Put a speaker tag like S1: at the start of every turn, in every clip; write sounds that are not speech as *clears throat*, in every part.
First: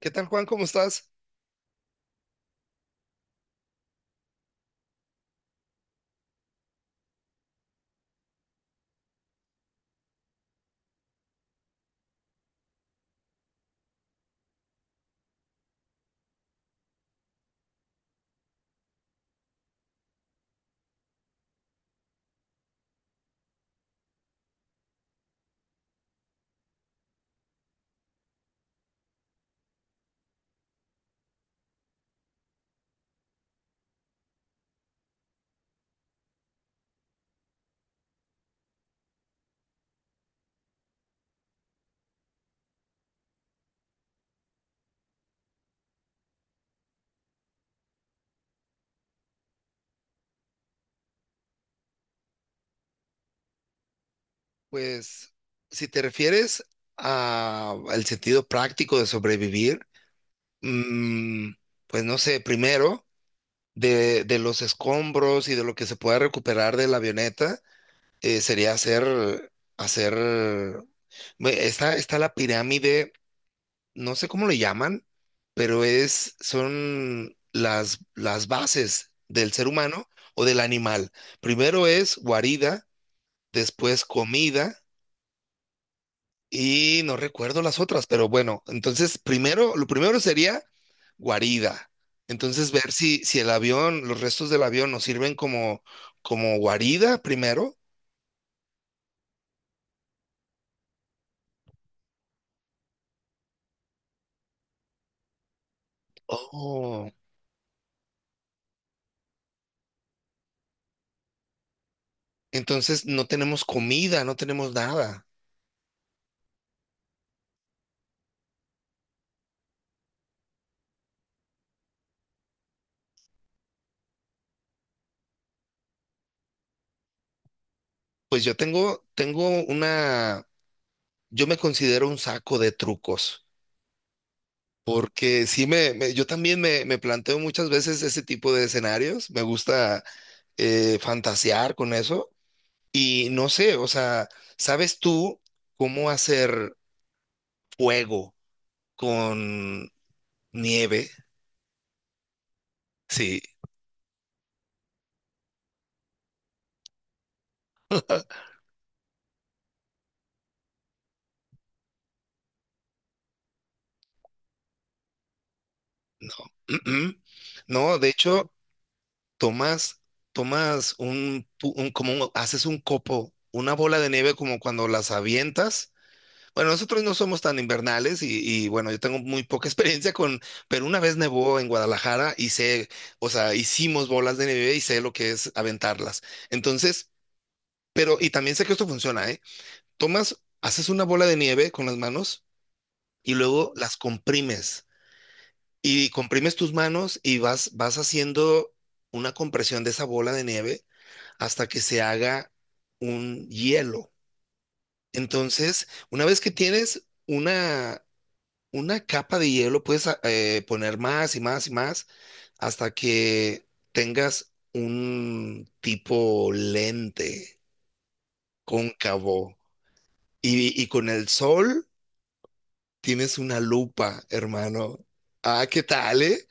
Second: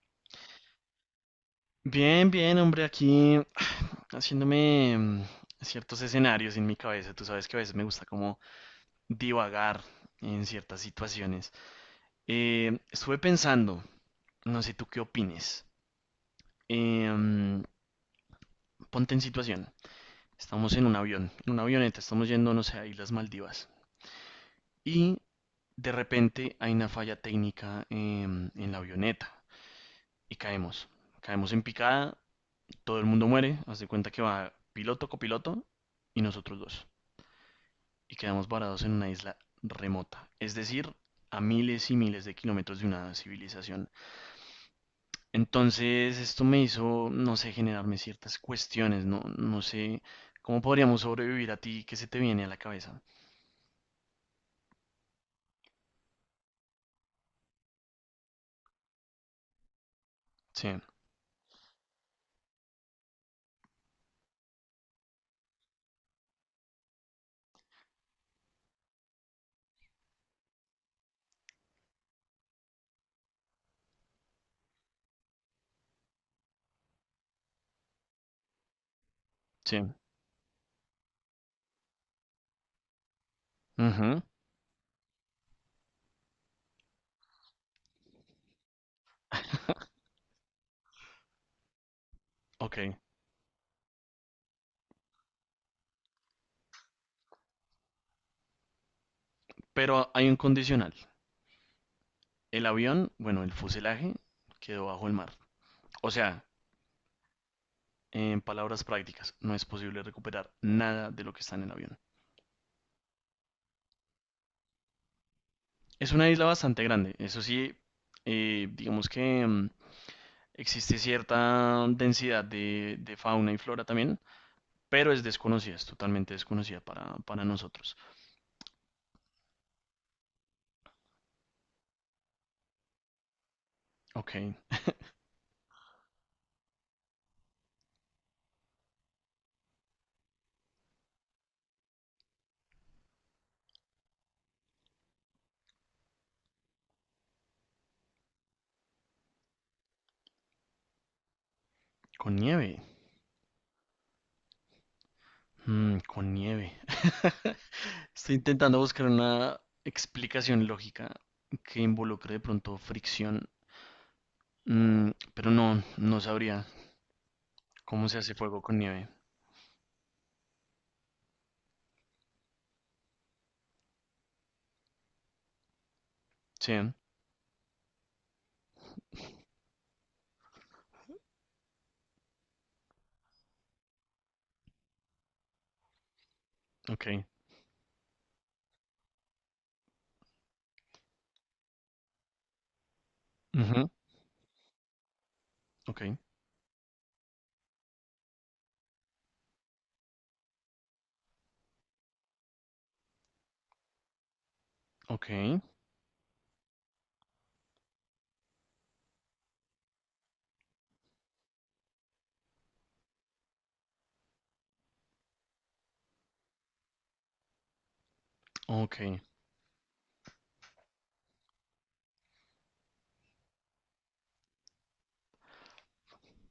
S1: ¿Qué tal, Juan? ¿Cómo estás?
S2: Bien, bien, hombre, aquí *sighs* haciéndome ciertos escenarios en mi cabeza. Tú sabes que a veces me gusta como divagar en ciertas situaciones. Estuve pensando, no sé tú qué opines. Eh, mm, ponte en situación. Estamos en un avión, en una avioneta, estamos yendo, no sé, a Islas Maldivas. Y de repente hay una falla técnica en la avioneta y caemos. Caemos en picada, todo el mundo muere, haz de cuenta que va piloto, copiloto y nosotros dos. Y quedamos varados en una isla remota, es decir, a miles y miles de kilómetros de una civilización. Entonces, esto me hizo, no sé, generarme ciertas cuestiones, no, sé cómo podríamos sobrevivir. A ti, que se te viene a la cabeza?
S1: Pues, si te refieres al sentido práctico de sobrevivir,
S2: Sí,
S1: mm, pues no sé, primero, de los escombros y de lo que se pueda recuperar de la avioneta, sería hacer, ve, está la pirámide, no sé cómo le llaman, pero son las bases del ser
S2: sí.
S1: humano o del animal. Primero es guarida, después
S2: Ujú.
S1: comida. Y no recuerdo las otras, pero bueno, entonces primero, lo primero sería guarida. Entonces
S2: Ok.
S1: ver si el avión, los restos del avión nos sirven como guarida primero.
S2: Pero hay un condicional. El avión, bueno, el fuselaje quedó bajo el mar. O sea,
S1: Oh,
S2: en palabras prácticas, no es posible recuperar nada de lo que está en el avión.
S1: entonces no tenemos comida, no tenemos nada.
S2: Es una isla bastante grande, eso sí, digamos que existe cierta densidad de fauna y flora también, pero es desconocida, es totalmente desconocida para nosotros.
S1: Pues yo tengo una, yo me considero un saco de trucos,
S2: Ok,
S1: porque sí yo también me planteo muchas veces ese tipo de escenarios. Me gusta fantasear con eso. Y no sé, o sea, ¿sabes tú cómo hacer fuego con nieve?
S2: con nieve.
S1: Sí,
S2: Mm, con nieve. *laughs* Estoy intentando buscar una explicación lógica que involucre de pronto fricción. Pero no
S1: no.
S2: sabría
S1: Mm, mm. No, de
S2: cómo se hace
S1: hecho,
S2: fuego con nieve.
S1: tomas, tomas un, pu- un- como un- haces un copo, una bola de nieve como cuando las avientas. Bueno,
S2: Sí,
S1: nosotros no somos tan invernales bueno, yo tengo muy poca *laughs* experiencia con, pero una vez nevó en Guadalajara y sé, o sea, hicimos bolas de nieve y sé lo que es aventarlas.
S2: ok.
S1: Entonces, pero, y también sé que esto funciona, ¿eh? Tomas, haces una bola de nieve con las manos y luego
S2: Ujú.
S1: las comprimes.
S2: Ok,
S1: Y comprimes tus manos y vas haciendo una compresión de esa bola de nieve hasta que se haga un hielo.
S2: ok,
S1: Entonces, una vez que tienes una capa de hielo, puedes poner más y más y más hasta que tengas un tipo lente
S2: ok.
S1: cóncavo. Y con el sol tienes una lupa, hermano. Ah, ¿qué tal, eh?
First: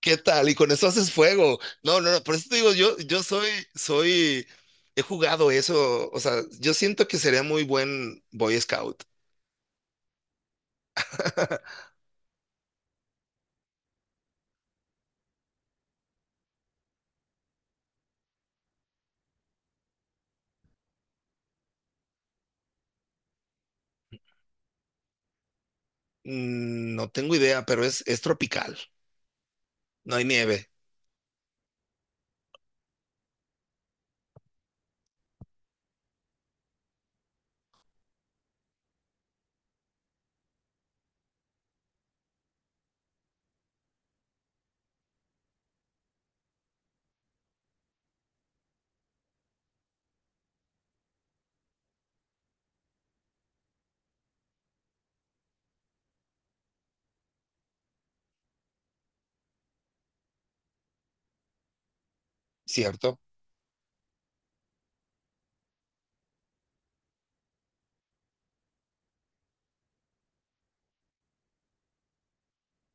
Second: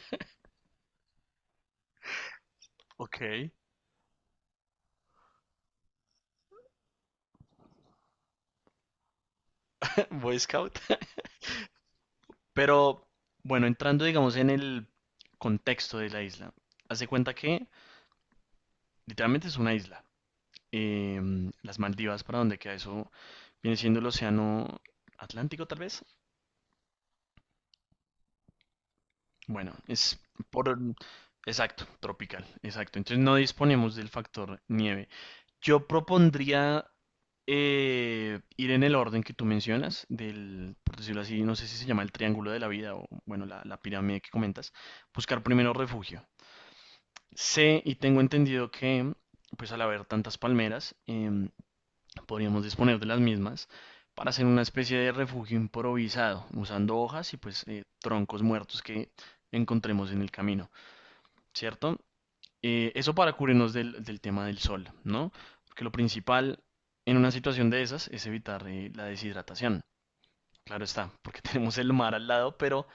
S1: ¿Qué tal? Y con eso haces fuego. No, no, no, por eso te digo, yo soy,
S2: Ok.
S1: soy, he jugado eso, o sea, yo siento que sería muy buen Boy Scout.
S2: *laughs* Boy Scout. *laughs* Pero bueno, entrando digamos en el contexto de la isla, hace cuenta que literalmente es una isla. Las Maldivas, para donde queda eso, viene siendo el océano Atlántico tal vez.
S1: Mm, no tengo idea, pero es tropical,
S2: Bueno,
S1: no
S2: es
S1: hay nieve,
S2: por... Exacto, tropical, exacto. Entonces no disponemos del factor nieve. Yo propondría ir en el orden que tú mencionas, del, por decirlo así, no sé si se llama el triángulo de la vida o, bueno, la pirámide que comentas, buscar primero refugio. Sé y tengo entendido que, pues al haber tantas palmeras, podríamos disponer de las mismas para hacer una especie de refugio improvisado, usando hojas y pues troncos muertos que encontremos en el camino, ¿cierto? Eso
S1: ¿cierto?
S2: para cubrirnos del, del tema del sol, ¿no? Porque lo principal en una situación de esas es evitar la deshidratación. Claro está, porque *laughs* tenemos el mar al lado, pero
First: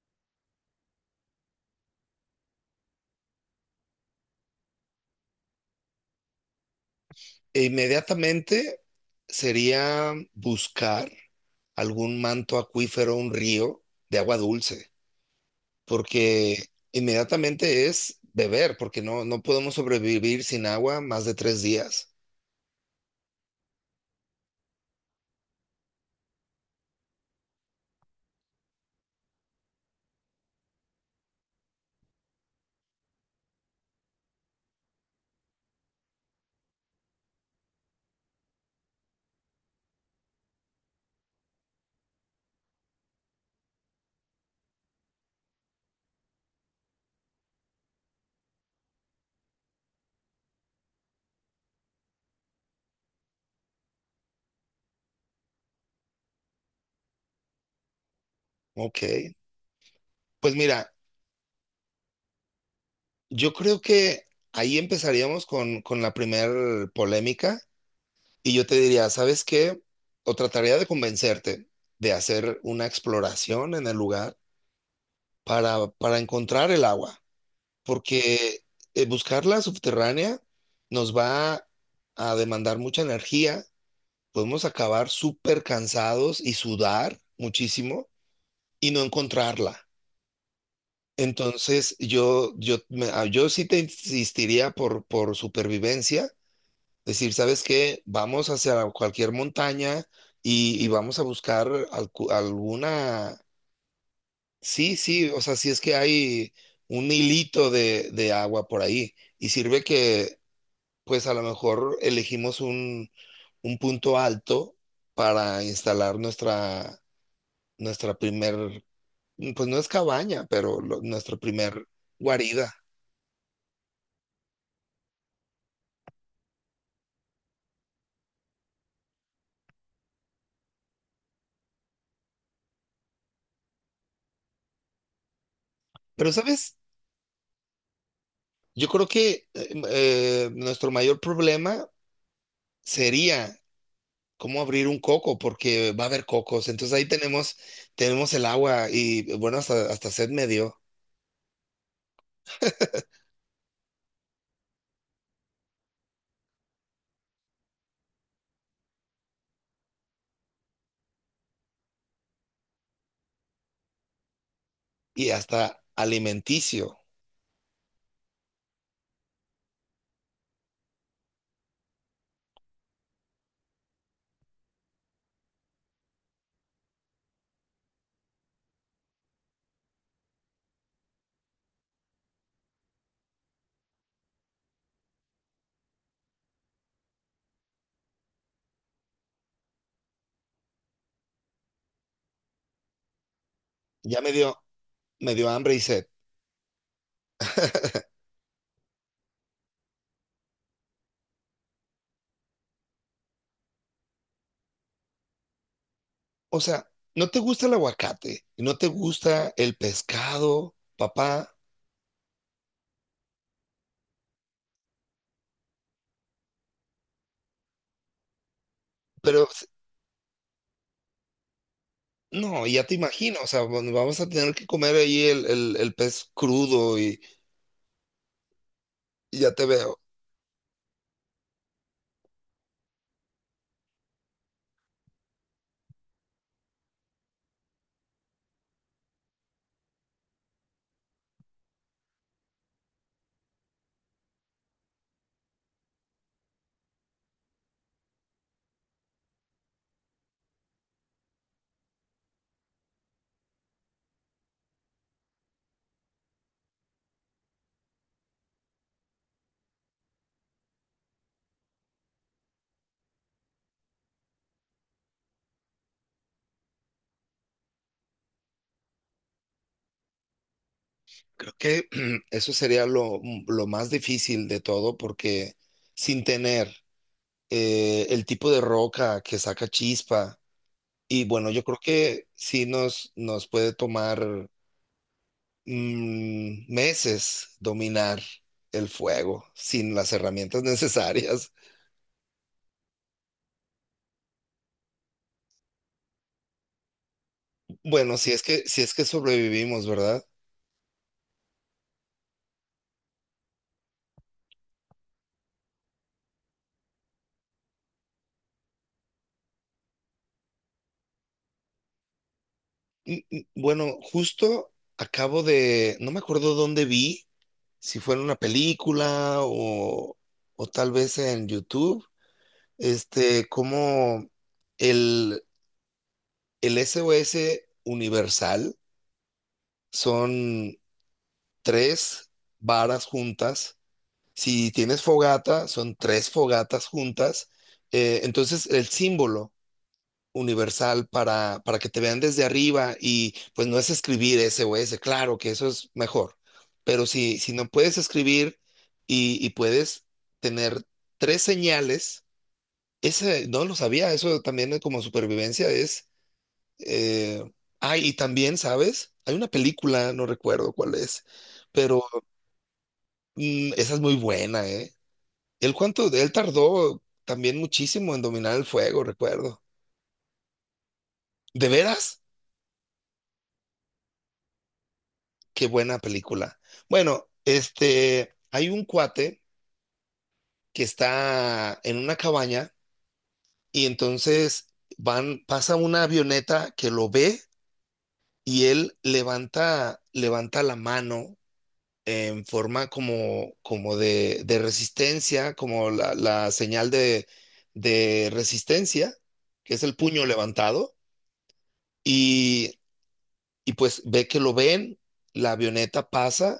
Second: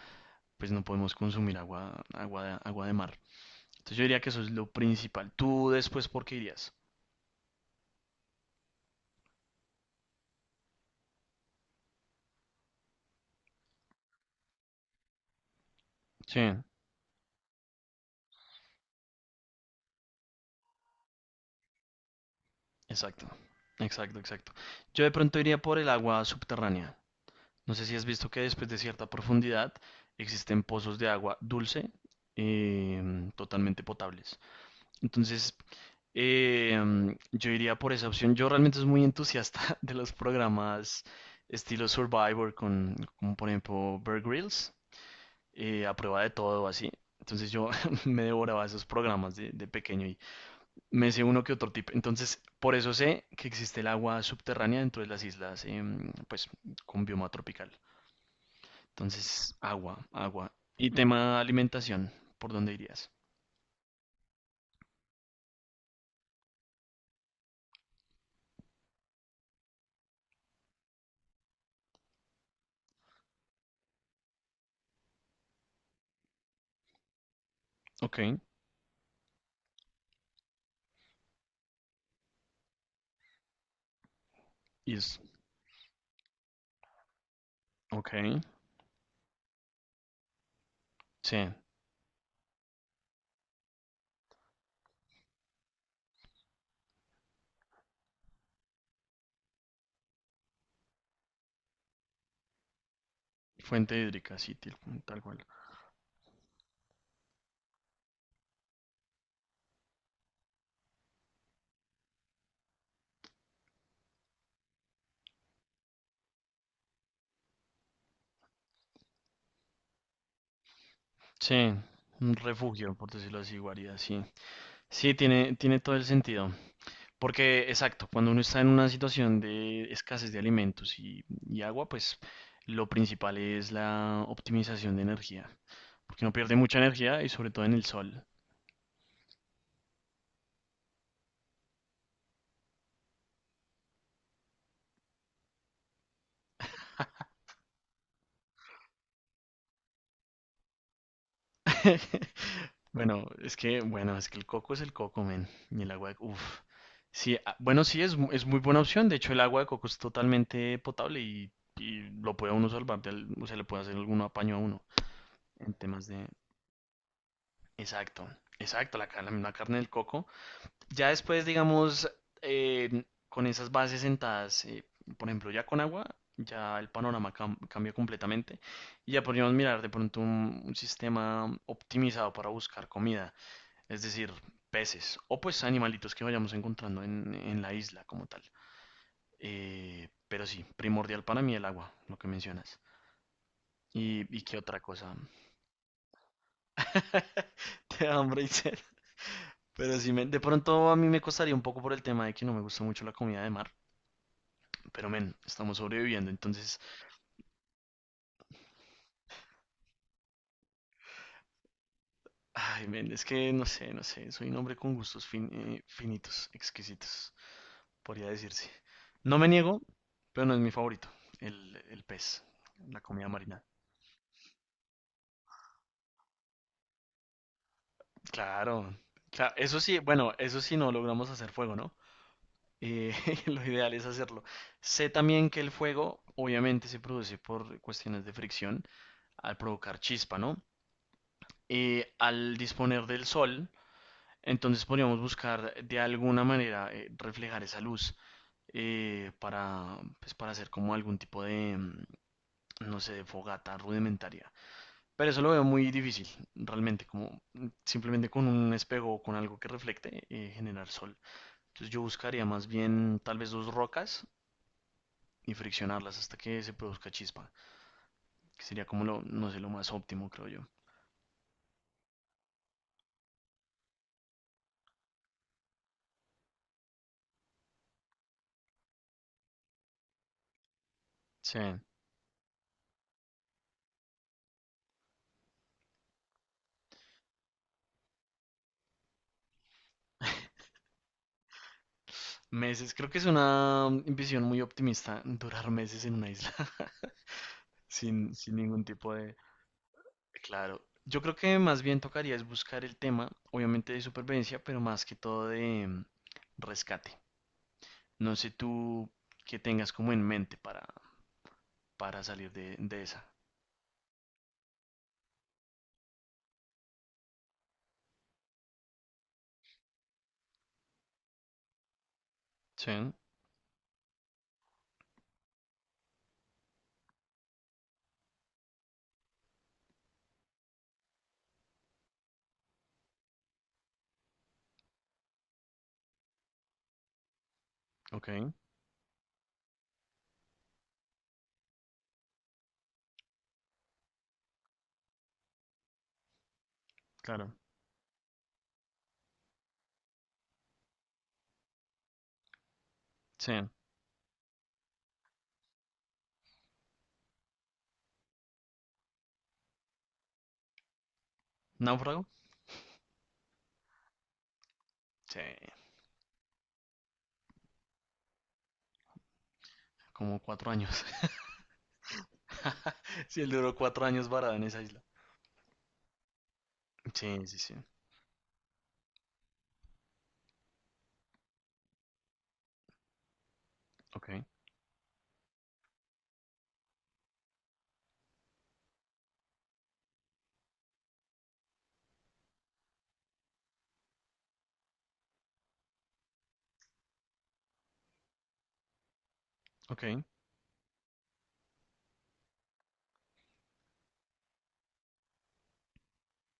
S2: pues no podemos consumir agua, agua de mar. Entonces yo diría que eso es lo principal. ¿Tú después por qué irías?
S1: E inmediatamente sería buscar algún manto acuífero, un río de agua dulce,
S2: Sí,
S1: porque inmediatamente es beber, porque no, no podemos sobrevivir sin agua más de 3 días.
S2: exacto, exacto, exacto. Yo de pronto iría por el agua subterránea. No sé si has visto que después de cierta profundidad existen pozos de agua dulce totalmente potables. Entonces, yo iría por esa opción. Yo realmente soy muy entusiasta *laughs* de los programas estilo Survivor, con, como por ejemplo Bear Grylls, a prueba de todo, así. Entonces yo *laughs* me devoraba esos programas de pequeño. Me sé uno que otro tip. Entonces, por eso sé que existe el agua subterránea dentro de las islas, pues con bioma tropical.
S1: Ok,
S2: Entonces, agua, agua.
S1: pues mira,
S2: Y tema alimentación, ¿por dónde irías?
S1: yo creo que ahí empezaríamos con la primer polémica y yo te diría, ¿sabes qué? O trataría de convencerte de hacer una exploración en el lugar para encontrar el agua,
S2: Ok,
S1: porque buscarla subterránea nos va a demandar mucha energía. Podemos acabar
S2: is,
S1: súper cansados y sudar muchísimo
S2: ok,
S1: y no encontrarla.
S2: sí.
S1: Entonces, yo sí te insistiría por supervivencia, decir, ¿sabes qué? Vamos hacia cualquier montaña y vamos a buscar alguna.
S2: Fuente hídrica, sí, til-
S1: Sí,
S2: tal
S1: sí,
S2: cual.
S1: o sea, si es que hay un hilito de agua por ahí y sirve que, pues a lo mejor elegimos un punto alto para instalar nuestra primer, pues no es cabaña, pero nuestra
S2: Sí,
S1: primer
S2: un
S1: guarida.
S2: refugio, por decirlo así, guarida, sí. Sí, tiene, tiene todo el sentido. Porque, exacto, cuando uno está en una situación de escasez de alimentos y agua, pues lo principal es la optimización de energía. Porque
S1: Pero,
S2: uno pierde
S1: ¿sabes?
S2: mucha energía y sobre todo en el sol.
S1: Yo creo que nuestro mayor problema sería cómo abrir un coco, porque va a haber cocos. Entonces ahí tenemos, tenemos el agua y bueno, hasta sed me dio
S2: *laughs* Bueno, es que el coco es el coco, men. Y el agua de... Uf. Sí, ah, bueno, sí, es, mu- es muy buena opción. De hecho, el agua de coco es totalmente potable y lo puede uno salvar, del- o sea, le puede hacer algún apaño a uno
S1: y
S2: en
S1: hasta
S2: temas de...
S1: alimenticio.
S2: Exacto, exacto, la, ca- la carne del coco. Ya después, digamos, eh, con esas bases sentadas, por ejemplo, ya con agua, ya el panorama cam- cambia completamente y ya podríamos mirar de pronto un sistema optimizado para buscar comida, es decir, peces o pues animalitos que vayamos encontrando en la isla como tal. Pero sí, primordial para mí el agua, lo que mencionas.
S1: Ya me
S2: Y qué
S1: dio,
S2: otra cosa?
S1: me dio hambre y sed.
S2: *laughs* Te da hambre y sed. Pero sí, me- de pronto a mí me costaría un poco por el tema de que no me gusta mucho la comida de mar. Pero, men, estamos sobreviviendo,
S1: O
S2: entonces,
S1: sea, no te gusta el aguacate, y no te gusta el pescado, papá,
S2: ay, men, es que no sé, no sé, soy un hombre con gustos fin- finitos, exquisitos, podría decirse. No
S1: pero
S2: me
S1: s-
S2: niego, pero no es mi favorito, el pez,
S1: no, ya te
S2: la comida
S1: imagino, o sea,
S2: marina.
S1: bueno, vamos a tener que comer ahí el pez crudo y,
S2: Claro,
S1: y ya
S2: cla-
S1: te
S2: eso
S1: veo.
S2: sí, bueno, eso sí no logramos hacer fuego, ¿no? Eh, *laughs* lo ideal es hacerlo. Sé también que el fuego, obviamente, se produce por cuestiones de fricción al provocar chispa, ¿no? Al disponer del sol, entonces podríamos buscar de alguna manera reflejar esa luz para, pues, para hacer como algún tipo de, no sé, de fogata rudimentaria. Pero eso lo veo muy difícil, realmente, como simplemente con un espejo o con algo que reflecte, generar sol. Entonces yo buscaría más bien tal vez dos rocas y friccionarlas hasta que se produzca chispa, que sería como lo, no sé, lo más óptimo, creo yo.
S1: Creo que *clears throat* eso sería lo más difícil de todo porque sin tener el tipo de roca que saca chispa, y bueno,
S2: Sí.
S1: yo creo que sí nos puede tomar meses dominar el fuego sin las herramientas *laughs* necesarias.
S2: Meses, creo que es una visión muy optimista durar meses en una isla. *laughs*
S1: Bueno, si
S2: Sin,
S1: es
S2: sin
S1: que, si
S2: ningún
S1: es que
S2: tipo de...
S1: sobrevivimos, ¿verdad?
S2: Claro, yo creo que más bien tocaría es buscar el tema, obviamente de supervivencia, pero más que todo de rescate. No sé tú qué tengas como en mente para salir de esa.
S1: Bueno, justo acabo no me acuerdo dónde vi, si fue en una película o tal vez en YouTube,
S2: Sí,
S1: como el, el SOS universal son tres varas juntas. Si tienes fogata, son tres fogatas juntas.
S2: ok,
S1: Entonces, el símbolo universal para que te vean desde arriba y pues no es escribir ese o ese, claro que eso es mejor. Pero si
S2: claro.
S1: no puedes escribir y puedes tener tres señales, ese
S2: Sí,
S1: no lo sabía, eso también es como supervivencia es. eh, y también, ¿sabes? Hay una película, no recuerdo cuál es, pero
S2: náufrago.
S1: esa es muy buena, eh.
S2: Sí,
S1: Él cuánto, él tardó también muchísimo en dominar el fuego, recuerdo.
S2: como cuatro años.
S1: ¿De veras?
S2: *laughs* Sí, él duró cuatro años varado en esa isla.
S1: Qué buena película. Bueno,
S2: Sí, sí, sí.
S1: hay un cuate que está en una cabaña y
S2: Ok,
S1: entonces van, pasa una avioneta que lo ve y él levanta la mano en forma como de resistencia, como la señal de resistencia, que es el
S2: ok,
S1: puño levantado. Y Y pues ve que lo ven, la avioneta pasa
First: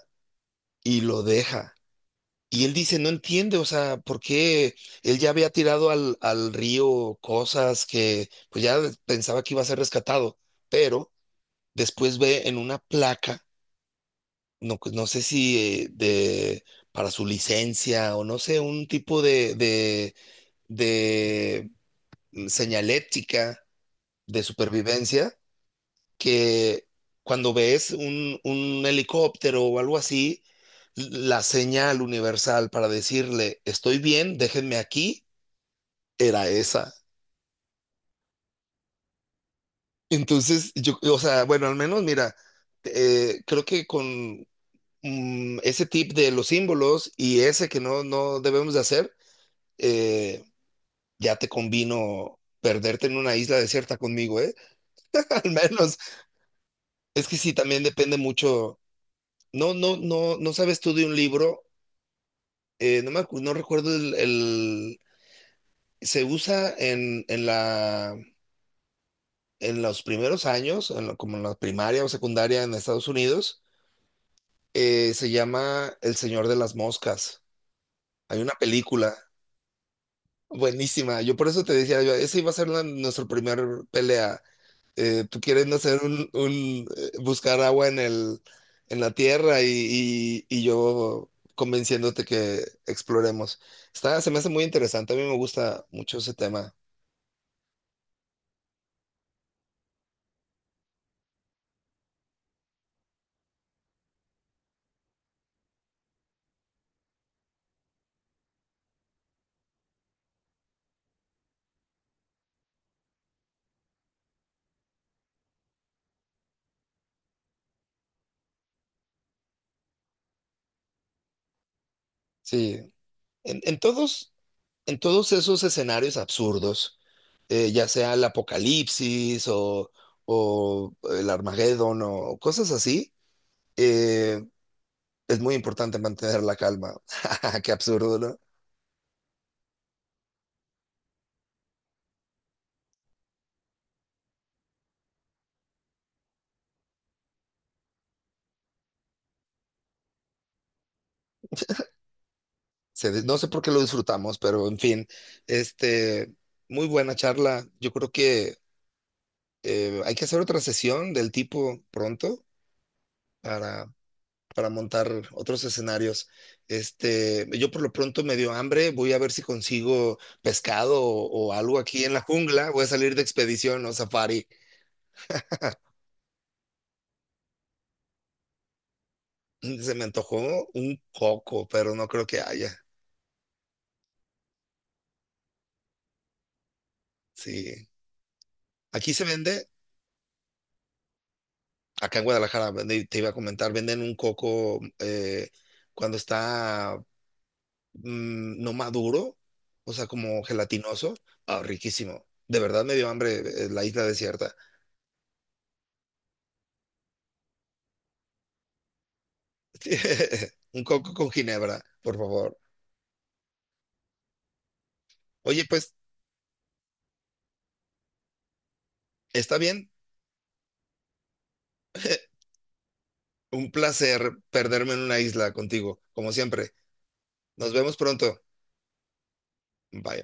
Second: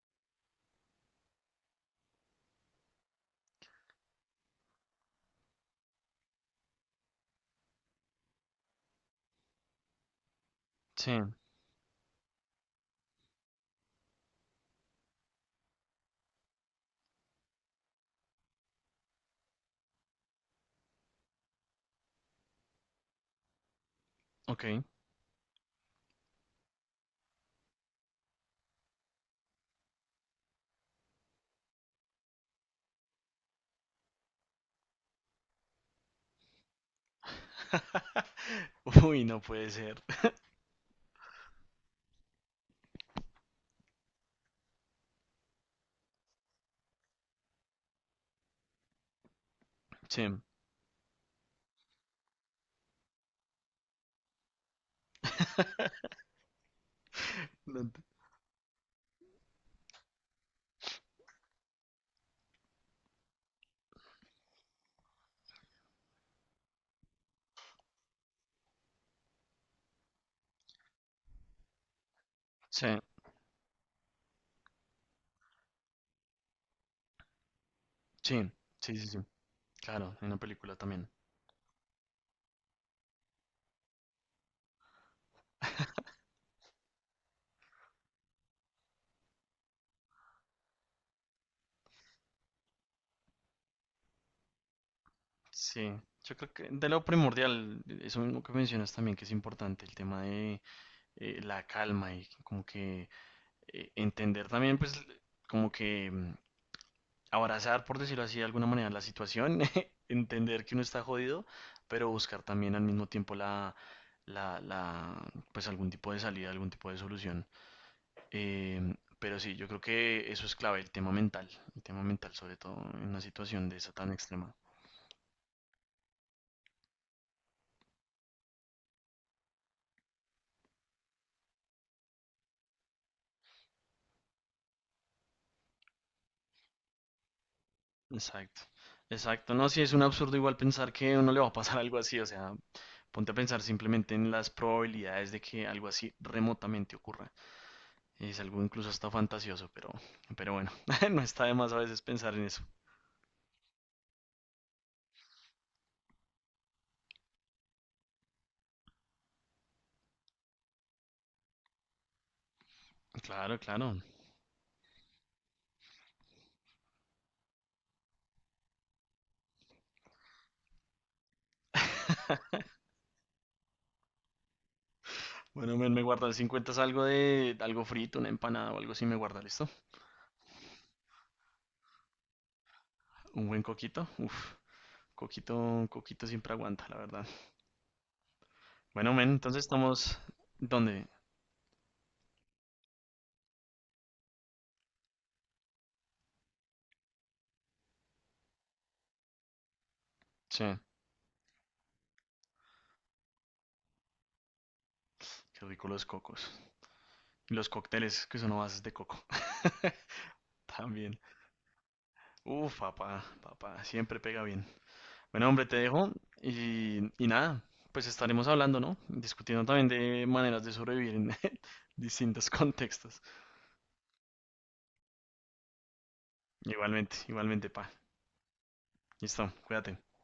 S1: y lo deja. Y él dice, no entiende, o sea, ¿por qué él ya había tirado al río cosas que pues ya pensaba que iba a ser rescatado?
S2: sí,
S1: Pero después ve en una placa, no, pues, no sé si eh, de, para su licencia o no sé, un tipo de señalética de
S2: ok.
S1: supervivencia que cuando ves un helicóptero o algo así, la señal universal para decirle, estoy bien, déjenme aquí, era esa.
S2: *laughs* Uy, no puede ser.
S1: Entonces, yo, o sea, bueno, al menos mira, creo que con ese tip de los símbolos y ese que no, no debemos de hacer,
S2: Sí.
S1: eh, ya te convino perderte en una isla desierta conmigo, ¿eh? *laughs* Al menos,
S2: *laughs*
S1: es que sí, también
S2: No.
S1: depende mucho. No, no, no, no sabes tú de un libro, no recuerdo se usa en los primeros años, como en la primaria o secundaria en
S2: Sí,
S1: Estados Unidos, se llama El Señor de las Moscas. Hay
S2: sí,
S1: una
S2: sí, sí,
S1: película
S2: sí. Claro, en una película también.
S1: buenísima. Yo por eso te decía, yo, esa iba a ser nuestra primera pelea. Tú quieres hacer buscar agua en la tierra, y yo convenciéndote que exploremos. Está, se me hace muy interesante. A mí me gusta
S2: Sí,
S1: mucho ese
S2: yo creo que
S1: tema.
S2: de lo primordial, eso mismo que mencionas también, que es importante, el tema de la calma y como que entender también, pues, como que abrazar, por decirlo así, de alguna manera, la situación, *laughs* entender que uno está jodido, pero buscar también al mismo tiempo la, pues, algún tipo de salida, algún tipo de solución. Pero sí, yo creo que eso es clave, el tema mental sobre
S1: Sí,
S2: todo en una
S1: en,
S2: situación de
S1: en
S2: esa tan
S1: todos,
S2: extrema.
S1: en todos esos escenarios absurdos, ya sea el apocalipsis o el Armagedón o cosas así, eh, es muy importante mantener la calma. *laughs* Qué absurdo, ¿no?
S2: Exacto, exacto. No, sí es un absurdo igual pensar que a uno le va a pasar *laughs* algo así, o sea, ponte a pensar simplemente en las probabilidades de que algo así remotamente ocurra. Es algo incluso hasta fantasioso, pero bueno, *laughs* no está de más a veces pensar en eso.
S1: No sé por qué lo disfrutamos, pero en fin, este, muy buena charla. Yo creo que hay que hacer otra sesión del tipo pronto
S2: Claro,
S1: para
S2: claro.
S1: montar otros escenarios. Yo por lo pronto me dio hambre, voy a ver si consigo pescado o algo aquí en la jungla, voy a salir de expedición o safari.
S2: Bueno, men, me guarda, si encuentras algo de algo frito, una empanada o algo así, me guarda, ¿listo?
S1: Mm, se me antojó un coco, pero no creo que haya.
S2: Un buen coquito, uff, coquito, coquito siempre aguanta, la verdad.
S1: Sí. Aquí
S2: Bueno,
S1: se
S2: men, entonces
S1: vende,
S2: estamos. ¿Dónde?
S1: acá en Guadalajara, te iba a comentar, venden un coco cuando está no maduro, o sea, como
S2: Sí.
S1: gelatinoso. Ah, riquísimo. De verdad me dio hambre, la isla desierta.
S2: Qué rico los cocos. Y los cócteles que son a bases de coco. *laughs*
S1: *laughs* Un coco
S2: También.
S1: con ginebra, por favor.
S2: Uf, papá, papá, siempre pega bien. Bueno,
S1: Oye,
S2: hombre, te
S1: pues,
S2: dejo y nada, pues estaremos hablando, ¿no?
S1: está
S2: Discutiendo también
S1: bien.
S2: de maneras de sobrevivir en *laughs* distintos contextos.
S1: Un placer perderme en una isla contigo, como siempre.
S2: Igualmente, igualmente,
S1: Nos
S2: pa.
S1: vemos pronto.
S2: Listo, cuídate.
S1: Bye.